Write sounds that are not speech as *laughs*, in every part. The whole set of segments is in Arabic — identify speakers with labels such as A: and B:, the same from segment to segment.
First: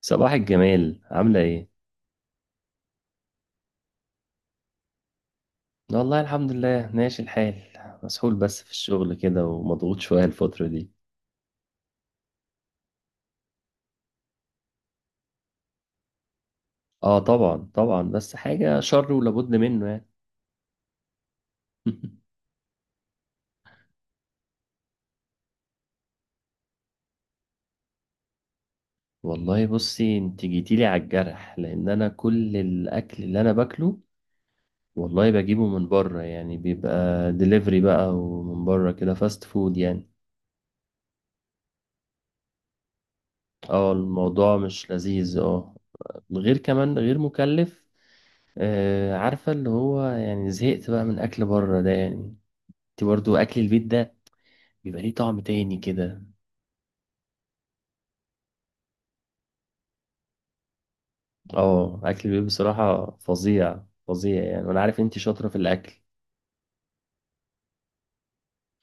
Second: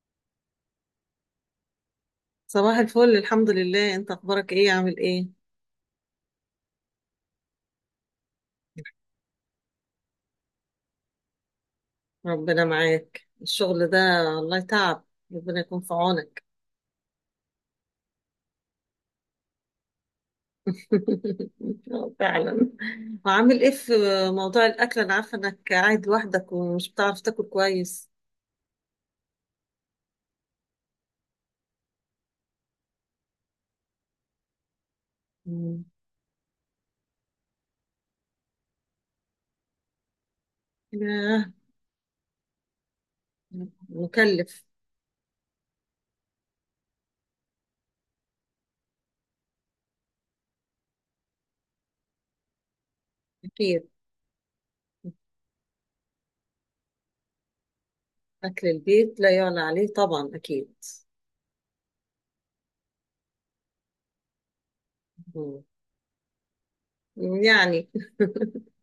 A: صباح الجمال عاملة ايه؟
B: صباح الفل، الحمد لله. انت اخبارك ايه؟ عامل ايه؟
A: والله الحمد لله ماشي الحال، مسحول بس في الشغل كده ومضغوط شوية الفترة دي.
B: ربنا معاك. الشغل ده والله تعب. ربنا يكون في عونك.
A: اه، طبعا طبعا، بس حاجة شر ولابد منه يعني.
B: *laughs* اه
A: *laughs*
B: فعلا. وعامل ايه في موضوع الاكل؟ انا عارفه انك قاعد لوحدك ومش بتعرف تاكل كويس.
A: والله بصي، انت جيتيلي على الجرح، لان انا كل الاكل اللي انا باكله والله بجيبه
B: مم.
A: من بره، يعني بيبقى دليفري بقى، ومن بره كده فاست فود يعني.
B: ياه.
A: اه، الموضوع
B: مكلف.
A: مش لذيذ، اه. غير كمان، غير مكلف. آه، عارفة اللي هو يعني زهقت بقى من أكل بره ده يعني. انت برضو اكل البيت
B: اكيد.
A: ده بيبقى ليه طعم تاني كده.
B: اكل البيت لا يعلى عليه، طبعا اكيد.
A: اه، اكل البيت بصراحة فظيع فظيع يعني، وانا عارف انت شاطرة في
B: مم.
A: الاكل.
B: يعني.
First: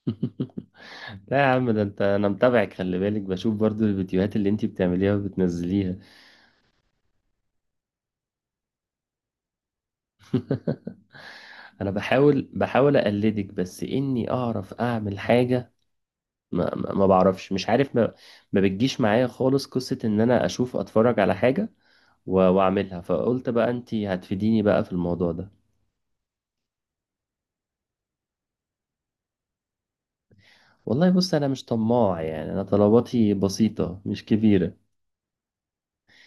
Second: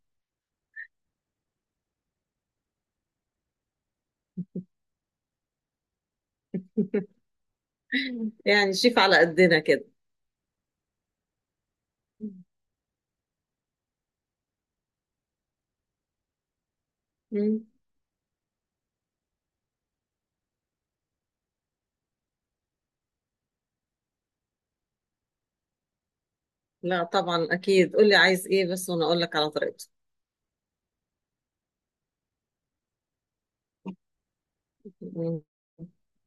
A: *laughs* لا يا عم، ده انت انا متابعك، خلي بالك، بشوف برضو الفيديوهات اللي انت بتعمليها وبتنزليها.
B: *laughs* يعني شيف على قدنا كده.
A: *laughs* انا بحاول اقلدك بس اني اعرف اعمل حاجة. ما بعرفش،
B: مم.
A: مش عارف ما بتجيش معايا خالص قصة ان انا اشوف اتفرج على حاجة واعملها، فقلت بقى انت هتفيديني بقى في الموضوع ده.
B: لا طبعا اكيد، قول لي عايز ايه بس وانا اقول لك على طريقته.
A: والله بص، انا مش طماع يعني، انا طلباتي بسيطة مش كبيرة.
B: مم.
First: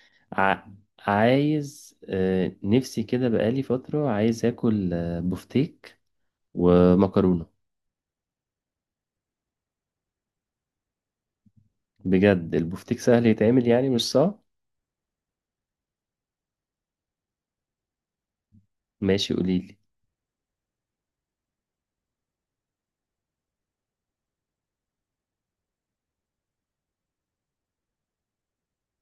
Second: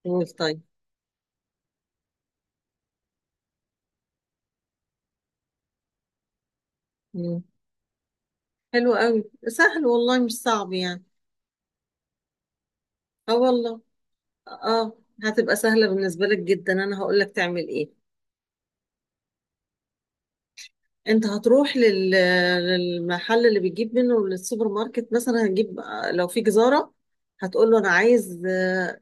B: قول
A: ع...
B: طيب.
A: عايز، نفسي كده بقالي فترة، عايز اكل بفتيك
B: مم.
A: ومكرونة.
B: حلو قوي، سهل والله مش صعب يعني.
A: بجد البفتيك سهل
B: اه
A: يتعمل
B: والله.
A: يعني مش صعب.
B: اه. هتبقى سهلة بالنسبة لك جدا، انا هقول لك تعمل ايه.
A: ماشي قوليلي.
B: انت هتروح للمحل اللي بتجيب منه، للسوبر ماركت مثلا. هتجيب، لو في جزارة هتقول له انا عايز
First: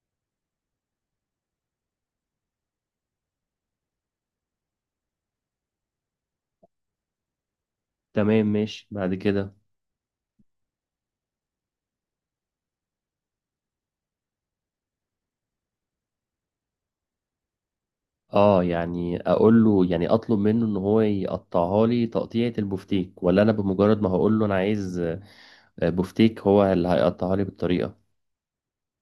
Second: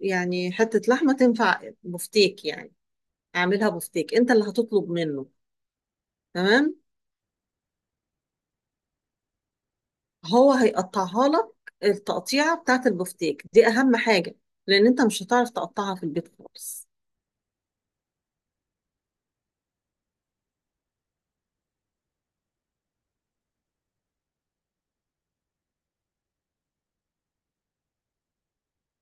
B: يعني حتة لحمة تنفع بفتيك يعني، اعملها بفتيك. انت اللي هتطلب منه، تمام.
A: تمام ماشي بعد كده.
B: هو هيقطعها لك. التقطيعة بتاعت البفتيك دي أهم حاجة، لأن أنت مش هتعرف تقطعها في البيت خالص.
A: اه، يعني اقول له يعني اطلب منه ان هو يقطعها لي تقطيعة البفتيك، ولا انا بمجرد ما هقول له انا عايز بفتيك هو اللي هيقطعها لي بالطريقة؟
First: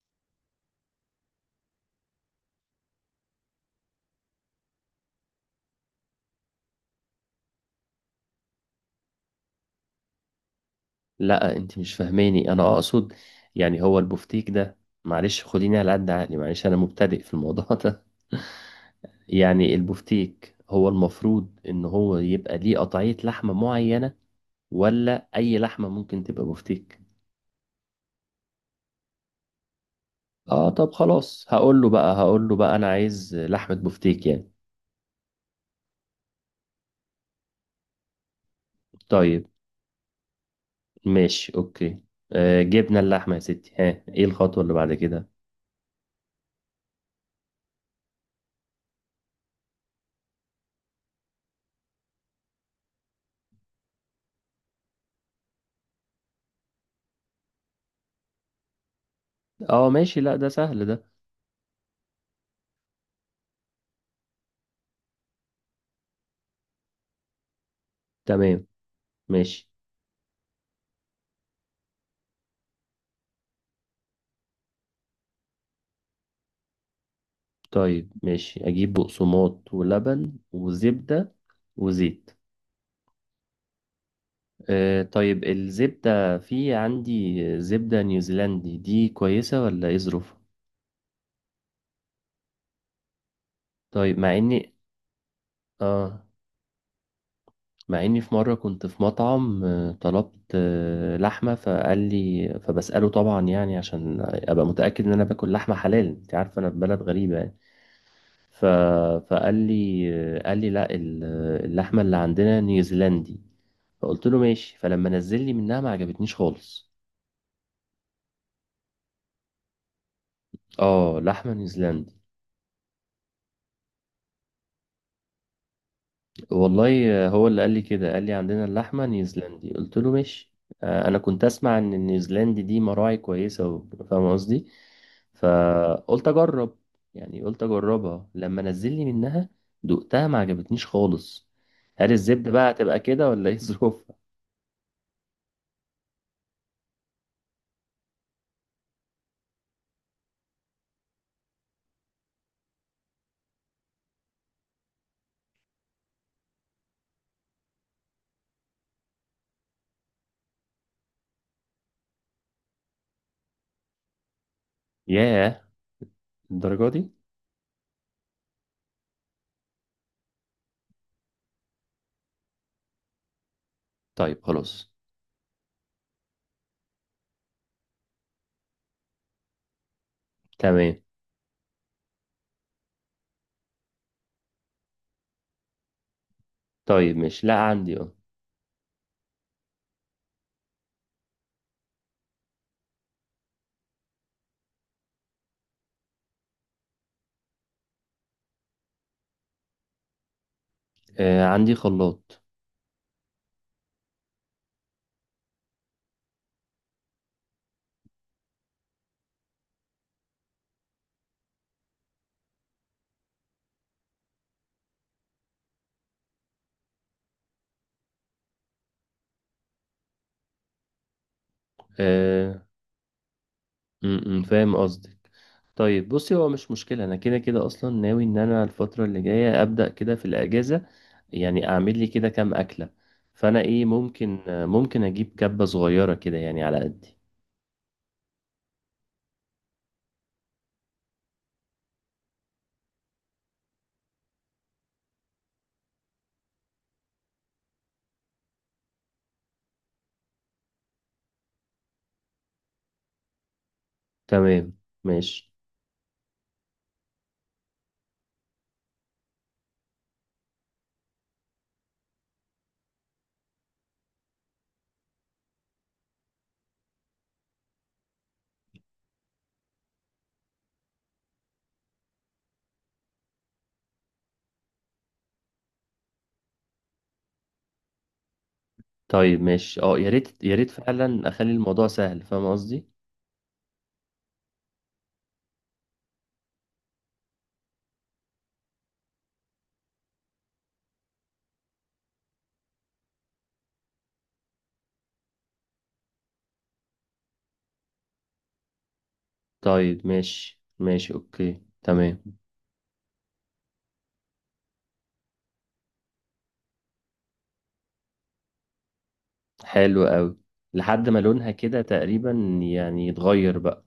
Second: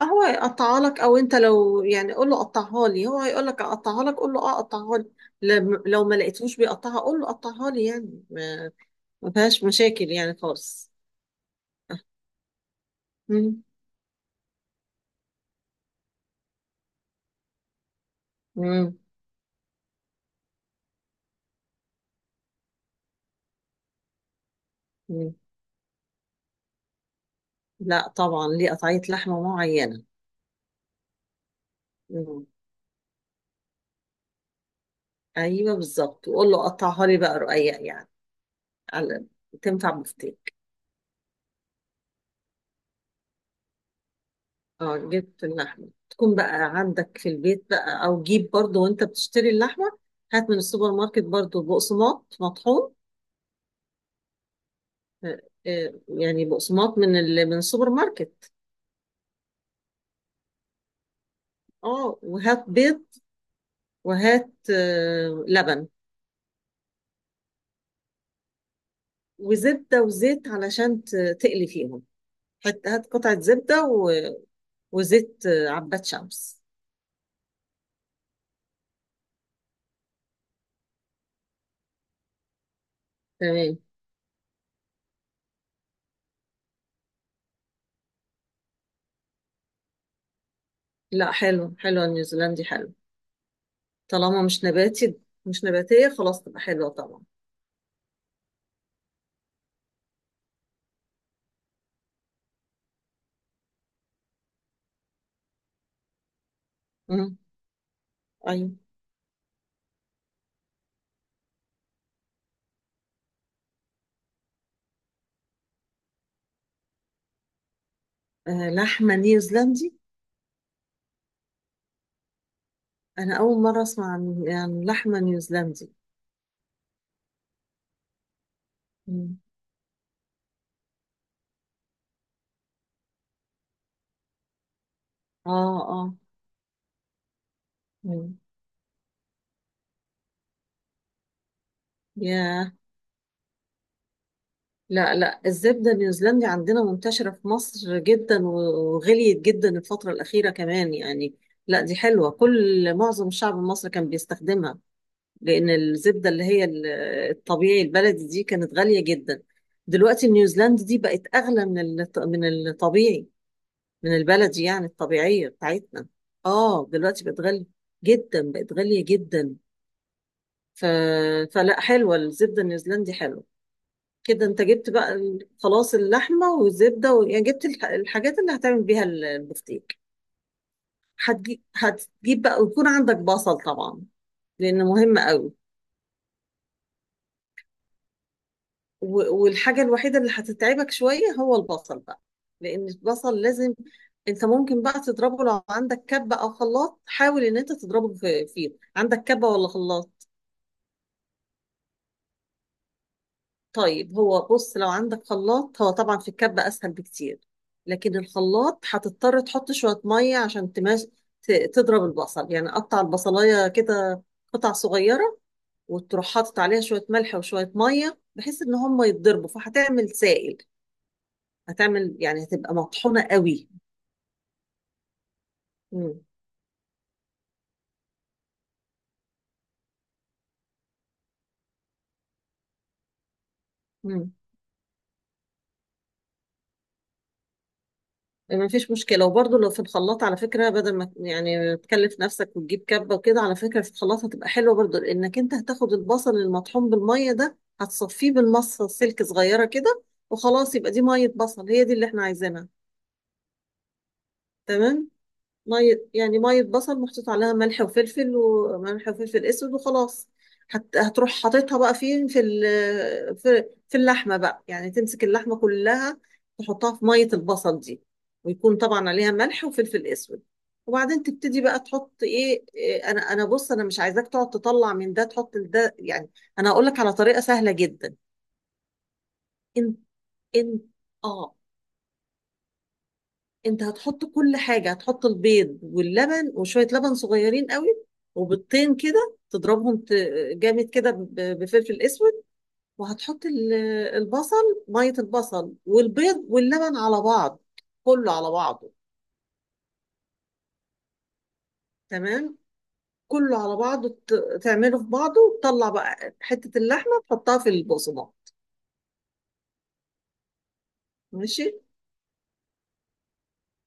B: هو هيقطعها لك، أو أنت لو يعني قول له قطعها لي هو هيقول لك أقطعها لك. قول له أه قطعها لي. لو ما لقيتهوش بيقطعها قول له قطعها لي، يعني ما فيهاش مشاكل يعني خالص.
A: لا، انت مش فاهماني. انا اقصد
B: مم.
A: يعني هو البفتيك ده، معلش خديني على قد عقلي، معلش انا مبتدئ في الموضوع ده.
B: مم.
A: *laughs* يعني البفتيك هو المفروض ان هو يبقى ليه قطعية لحمة معينة، ولا
B: مم.
A: اي لحمة ممكن تبقى بفتيك؟
B: لا طبعا، ليه قطعية لحمة معينة.
A: اه طب خلاص، هقول له بقى
B: مم.
A: هقول له بقى انا عايز لحمة بفتيك يعني.
B: أيوه بالظبط، وقول له قطعها لي بقى رقيق يعني، على
A: طيب
B: تنفع بفتيك.
A: ماشي اوكي. آه، جبنا اللحمة يا ستي، ها، ايه الخطوة اللي بعد
B: اه
A: كده؟
B: جبت اللحمة، تكون بقى عندك في البيت بقى، او جيب برضو وانت بتشتري اللحمة، هات من السوبر ماركت برضو بقسماط مطحون. آه، يعني بقسماط من من السوبر ماركت.
A: اه ماشي، لا ده سهل ده.
B: اه وهات بيض. وهات لبن.
A: تمام ماشي.
B: وزبدة وزيت علشان تقلي فيهم. هات قطعة زبدة وزيت عباد شمس.
A: طيب ماشي، اجيب بقسماط ولبن وزبدة وزيت.
B: تمام.
A: آه، طيب الزبدة، في عندي زبدة نيوزيلندي، دي كويسة ولا ايه ظروفها؟
B: لا حلو، النيوزيلندي حلو.
A: طيب مع
B: طالما مش
A: اني...
B: نباتي، مش نباتية
A: اه،
B: خلاص تبقى حلوة طبعا.
A: مع اني في مرة كنت في مطعم، طلبت لحمة، فقال لي، فبسأله طبعا يعني عشان ابقى متأكد ان انا باكل لحمة حلال، انت عارف انا في بلد غريبة
B: مم.
A: يعني. ف...
B: أيوة.
A: فقال لي، قال لي لا، اللحمة اللي عندنا نيوزيلندي. فقلت له ماشي، فلما نزل لي منها ما عجبتنيش خالص.
B: لحمة نيوزيلندي.
A: اه، لحمة نيوزيلندي.
B: أنا أول مرة أسمع عن يعني لحمة نيوزيلندي.
A: والله هو اللي قال لي كده، قال لي عندنا اللحمة
B: مم.
A: نيوزيلندي، قلت له ماشي. انا كنت اسمع ان النيوزيلندي دي مراعي كويسة فاهم قصدي،
B: آه آه.
A: فقلت اجرب. يعني قلت اجربها،
B: مم.
A: لما نزل لي منها دقتها ما عجبتنيش خالص. هل الزبدة بقى
B: ياه.
A: هتبقى كده، ولا ايه *laughs* ظروفها؟
B: لا لا، الزبدة النيوزيلندي عندنا منتشرة في مصر جدا، وغليت جدا الفترة الأخيرة كمان يعني. لا دي حلوة، كل معظم الشعب المصري كان بيستخدمها، لأن الزبدة اللي هي الطبيعي البلدي دي كانت غالية جدا. دلوقتي النيوزيلندي دي بقت أغلى من من الطبيعي، من البلدي يعني، الطبيعية
A: ياه،
B: بتاعتنا. اه
A: الدرجة دي؟
B: دلوقتي بقت غالية. جدا بقت غالية جدا. ف... فلا حلوة، الزبدة النيوزيلندي حلوة.
A: طيب
B: كده انت
A: خلاص.
B: جبت بقى خلاص اللحمة والزبدة يعني جبت الحاجات اللي هتعمل بيها البفتيك.
A: تمام.
B: هتجيب بقى ويكون عندك بصل طبعا، لأنه مهم قوي.
A: طيب مش، لا عندي، اه،
B: والحاجة الوحيدة اللي هتتعبك شوية هو البصل بقى، لأن البصل لازم. أنت ممكن بقى تضربه لو عندك كبة أو خلاط، حاول إن أنت تضربه في فيه. عندك كبة ولا خلاط؟
A: عندي خلاط.
B: طيب هو بص، لو عندك خلاط، هو طبعا في الكبة أسهل بكتير، لكن الخلاط هتضطر تحط شوية مية عشان تماش تضرب البصل، يعني قطع البصلاية كده، قطع صغيرة، وتروح حاطط عليها شوية ملح وشوية مية بحيث إن هم يتضربوا فهتعمل سائل، هتعمل يعني
A: آه،
B: هتبقى مطحونة قوي.
A: فاهم قصدك. طيب
B: مم.
A: بصي، هو مش مشكلة، أنا كده كده أصلا ناوي إن أنا الفترة اللي جاية أبدأ كده في الأجازة. يعني أعمل لي كده كام أكلة، فأنا إيه،
B: مم.
A: ممكن أجيب كبة صغيرة كده يعني على قدي.
B: ما فيش مشكلة. وبرضه لو في الخلاط على فكرة بدل ما يعني تكلف نفسك وتجيب كبة وكده، على فكرة في الخلاط هتبقى حلوة برضه، لأنك أنت هتاخد البصل المطحون بالمية ده هتصفيه بالمصة، سلك صغيرة كده، وخلاص يبقى دي مية بصل، هي دي اللي احنا عايزينها.
A: تمام
B: تمام.
A: ماشي.
B: مية يعني، مية بصل محطوط عليها ملح وفلفل، وملح وفلفل اسود وخلاص. هتروح حاططها بقى فين؟ في في اللحمة بقى. يعني تمسك اللحمة كلها، تحطها في مية البصل دي، ويكون طبعا عليها ملح وفلفل اسود. وبعدين تبتدي بقى تحط ايه انا بص، انا مش عايزاك تقعد تطلع من ده تحط ده يعني، انا هقول لك على طريقة سهلة جدا.
A: طيب ماشي، أه
B: انت
A: يا ريت يا ريت
B: انت
A: فعلا أخلي
B: اه،
A: الموضوع سهل، فاهم قصدي.
B: انت هتحط كل حاجة. هتحط البيض واللبن، وشوية لبن صغيرين قوي، وبيضتين كده تضربهم جامد كده بفلفل اسود. وهتحط البصل، مية البصل والبيض واللبن على بعض، كله على بعضه.
A: طيب ماشي ماشي، أوكي تمام.
B: تمام. كله على بعضه، تعمله في بعضه، وتطلع بقى حتة اللحمة تحطها في البقسماط.
A: حلو أوي. لحد ما لونها
B: ماشي.
A: كده تقريبا، يعني يتغير بقى.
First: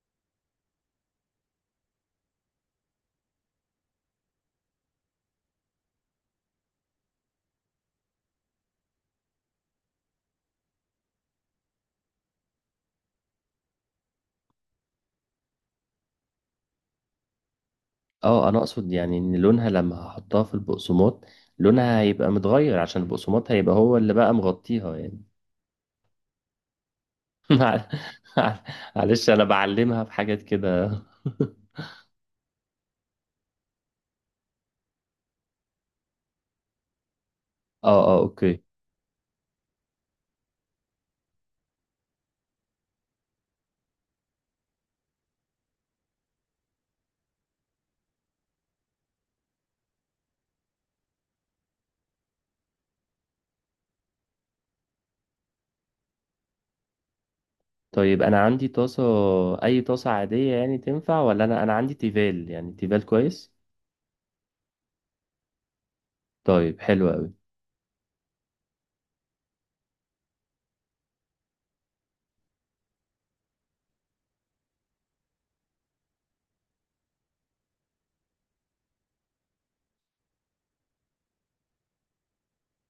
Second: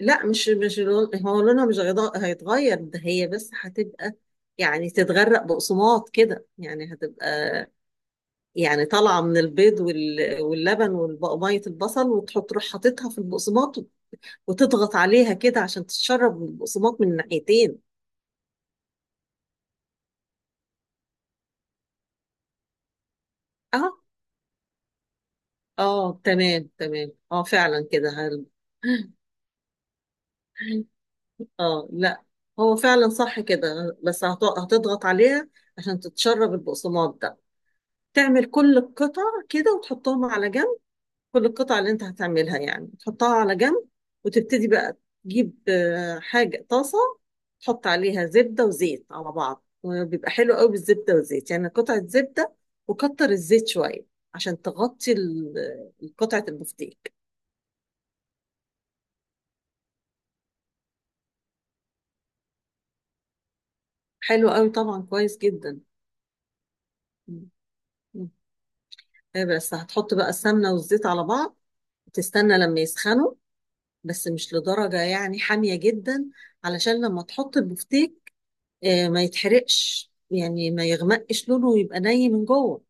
B: لا مش هو لونها مش هيض- هيتغير، ده هي بس هتبقى يعني تتغرق بقسماط كده، يعني هتبقى يعني طالعه من البيض واللبن وميه البصل، وتحط تروح حاططها في البقسماط، وتضغط عليها كده عشان تتشرب من البقسماط من الناحيتين.
A: اه، انا اقصد يعني ان لونها لما هحطها في البقسماط لونها هيبقى متغير، عشان البقسماط هيبقى
B: اه
A: هو اللي بقى مغطيها يعني.
B: اه، تمام تمام، اه
A: *laughs* مع-
B: فعلا كده
A: مع- معلش، انا بعلمها في حاجات
B: *laughs*
A: كده.
B: اه لا، هو فعلا صح كده، بس هتضغط عليها عشان تتشرب البقسماط ده.
A: *laughs* اه اه،
B: تعمل
A: اوكي.
B: كل القطع كده، وتحطهم على جنب. كل القطع اللي انت هتعملها يعني تحطها على جنب. وتبتدي بقى تجيب حاجة طاسة، تحط عليها زبدة وزيت على بعض، وبيبقى حلو قوي بالزبدة والزيت. يعني قطعة زبدة، وكتر الزيت شوية عشان تغطي قطعة البفتيك.
A: طيب انا عندي طاسة، اي طاسة عادية يعني تنفع، ولا انا عندي تيفال، يعني تيفال كويس؟
B: حلو قوي، طبعا كويس جدا.
A: طيب حلو قوي.
B: م- م. إيه، بس هتحط بقى السمنة والزيت على بعض وتستنى لما يسخنوا، بس مش لدرجة يعني حامية جدا، علشان لما تحط البفتيك ما يتحرقش، يعني ما يغمقش لونه ويبقى ني من جوه.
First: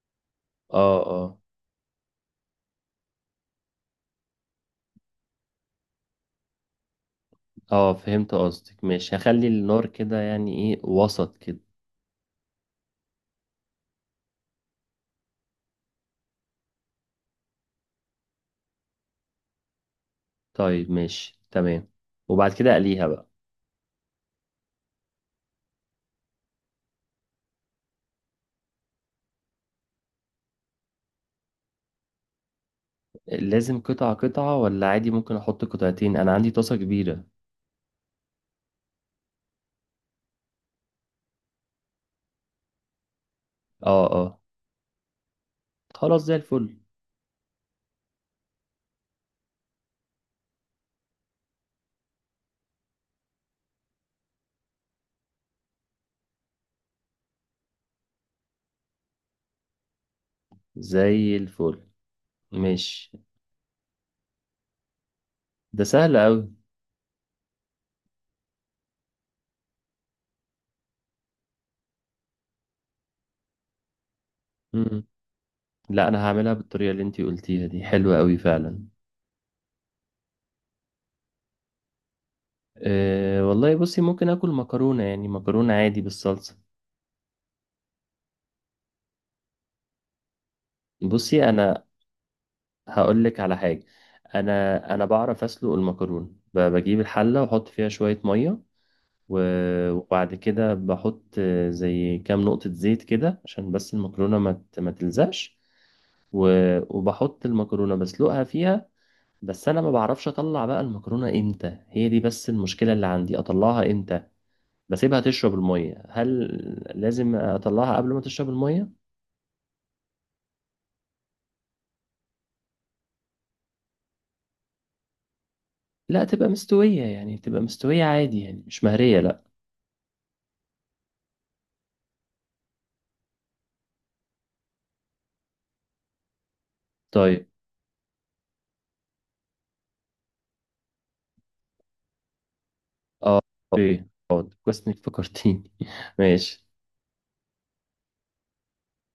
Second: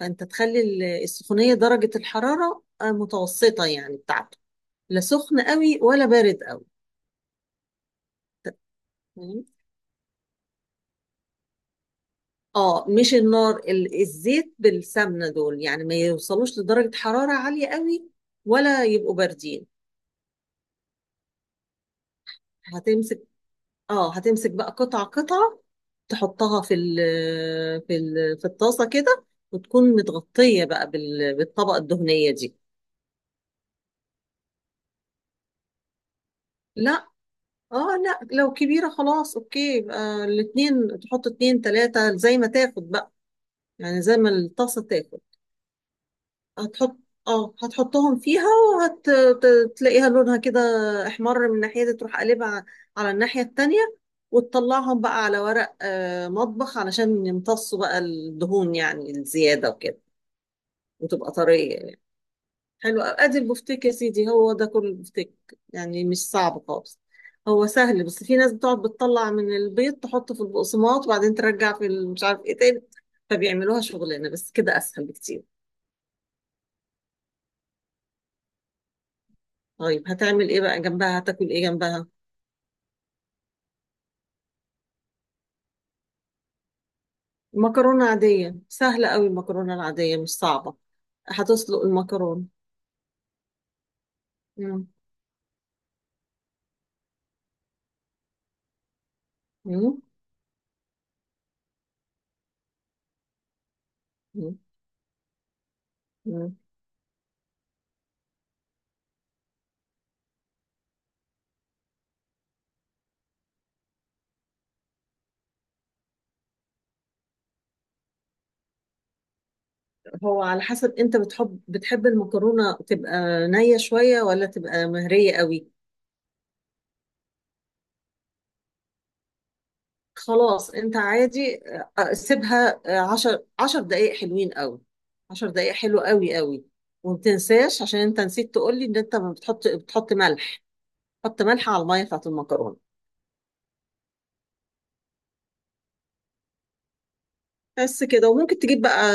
B: فانت تخلي
A: اه اه
B: السخونيه درجه الحراره متوسطه يعني بتاعته، لا سخن قوي ولا بارد قوي.
A: اه، فهمت قصدك، ماشي
B: تمام؟
A: هخلي النار كده يعني ايه، وسط كده.
B: اه مش النار، الزيت بالسمنه دول يعني ما يوصلوش لدرجه حراره عاليه قوي، ولا يبقوا باردين.
A: طيب ماشي تمام. وبعد كده اقليها
B: هتمسك،
A: بقى؟
B: اه هتمسك بقى قطعه قطعه، تحطها في في ال في الطاسه كده، وتكون متغطيه بقى بالطبقه الدهنيه دي.
A: لازم قطعة قطعة، ولا عادي ممكن احط قطعتين، انا عندي طاسة
B: لا.
A: كبيرة.
B: اه لا لو كبيرة، خلاص اوكي، يبقى الاتنين تحط اتنين تلاتة زي ما تاخد بقى، يعني
A: اه
B: زي ما
A: اه،
B: الطاسة تاخد.
A: خلاص زي الفل.
B: هتحط، اه هتحطهم فيها، وهتلاقيها لونها كده احمر من الناحية دي، تروح قلبها على الناحية التانية، وتطلعهم بقى على ورق مطبخ علشان يمتصوا بقى الدهون، يعني الزيادة وكده، وتبقى
A: زي
B: طرية
A: الفل
B: يعني. حلو
A: ماشي،
B: أوي. ادي البفتيك يا سيدي، هو ده كل البفتيك.
A: ده
B: يعني
A: سهل
B: مش
A: قوي.
B: صعب خالص، هو سهل، بس في ناس بتقعد بتطلع من البيض تحطه في البقسماط وبعدين ترجع في مش عارف ايه تاني، فبيعملوها شغلانه، بس كده
A: مم.
B: اسهل بكتير.
A: لا، انا هعملها بالطريقة اللي انتي قلتيها دي، حلوة قوي فعلا.
B: طيب هتعمل ايه بقى جنبها؟ هتاكل ايه جنبها؟
A: أه والله بصي، ممكن اكل مكرونة يعني، مكرونة عادي بالصلصة.
B: مكرونه عاديه سهله قوي، المكرونه العاديه مش صعبه.
A: بصي
B: هتسلق
A: انا،
B: المكرونه.
A: هقولك على حاجة،
B: مم.
A: انا بعرف اسلق المكرونة، بجيب الحلة واحط فيها شوية مية
B: مم.
A: وبعد كده بحط زي كام نقطة زيت كده، عشان بس المكرونة
B: مم.
A: ما تلزقش،
B: مم.
A: وبحط المكرونة بسلقها فيها. بس انا ما بعرفش اطلع بقى المكرونة امتى، هي دي بس المشكلة اللي عندي، اطلعها امتى؟ بسيبها تشرب المية؟ هل لازم اطلعها قبل ما تشرب المية؟
B: هو على حسب انت بتحب المكرونه تبقى نيه شويه ولا تبقى مهريه قوي.
A: لا تبقى مستوية يعني، تبقى مستوية عادي يعني، مش مهرية لا.
B: خلاص انت عادي، سيبها 10 دقايق حلوين قوي، 10 دقايق حلو قوي قوي. وما
A: طيب.
B: تنساش، عشان انت نسيت تقول لي ان انت ما بتحط بتحط ملح. حط ملح على الميه بتاعت المكرونه.
A: اه اوكي. اه كويس انك فكرتيني. *laughs* ماشي.
B: بس كده. وممكن تجيب بقى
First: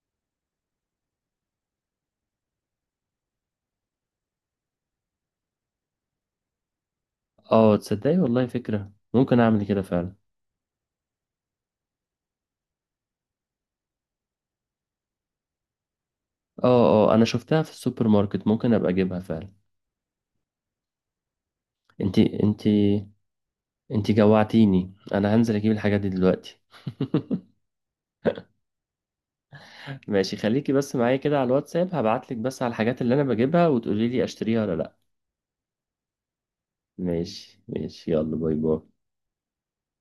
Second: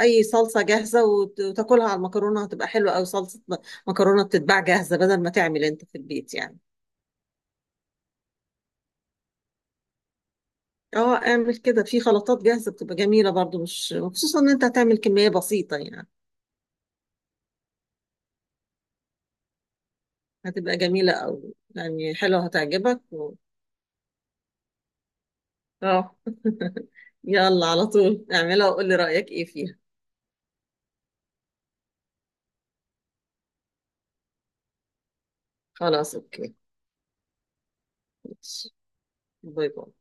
B: اي صلصه جاهزه وتاكلها على المكرونه، هتبقى حلوه قوي. صلصه مكرونه بتتباع جاهزه بدل ما تعمل انت في البيت يعني.
A: اه، تصدقي والله فكرة، ممكن اعمل كده فعلا.
B: اه اعمل كده، في خلطات جاهزه بتبقى جميله برضو، مش خصوصا ان انت هتعمل كميه بسيطه يعني.
A: اه اه، انا شفتها في السوبر ماركت، ممكن ابقى اجيبها فعلا.
B: هتبقى جميله قوي، يعني
A: انتي،
B: حلوه هتعجبك.
A: انتي جوعتيني، انا هنزل اجيب الحاجات دي
B: اه.
A: دلوقتي.
B: *laughs*
A: *laughs*
B: يلا على طول اعملها وقولي رأيك ايه فيها.
A: ماشي، خليكي بس معايا كده على الواتساب، هبعتلك بس على الحاجات اللي انا بجيبها وتقولي لي اشتريها ولا لا.
B: خلاص اوكي.
A: ماشي ماشي، يلا باي
B: ماشي.
A: باي.
B: باي باي.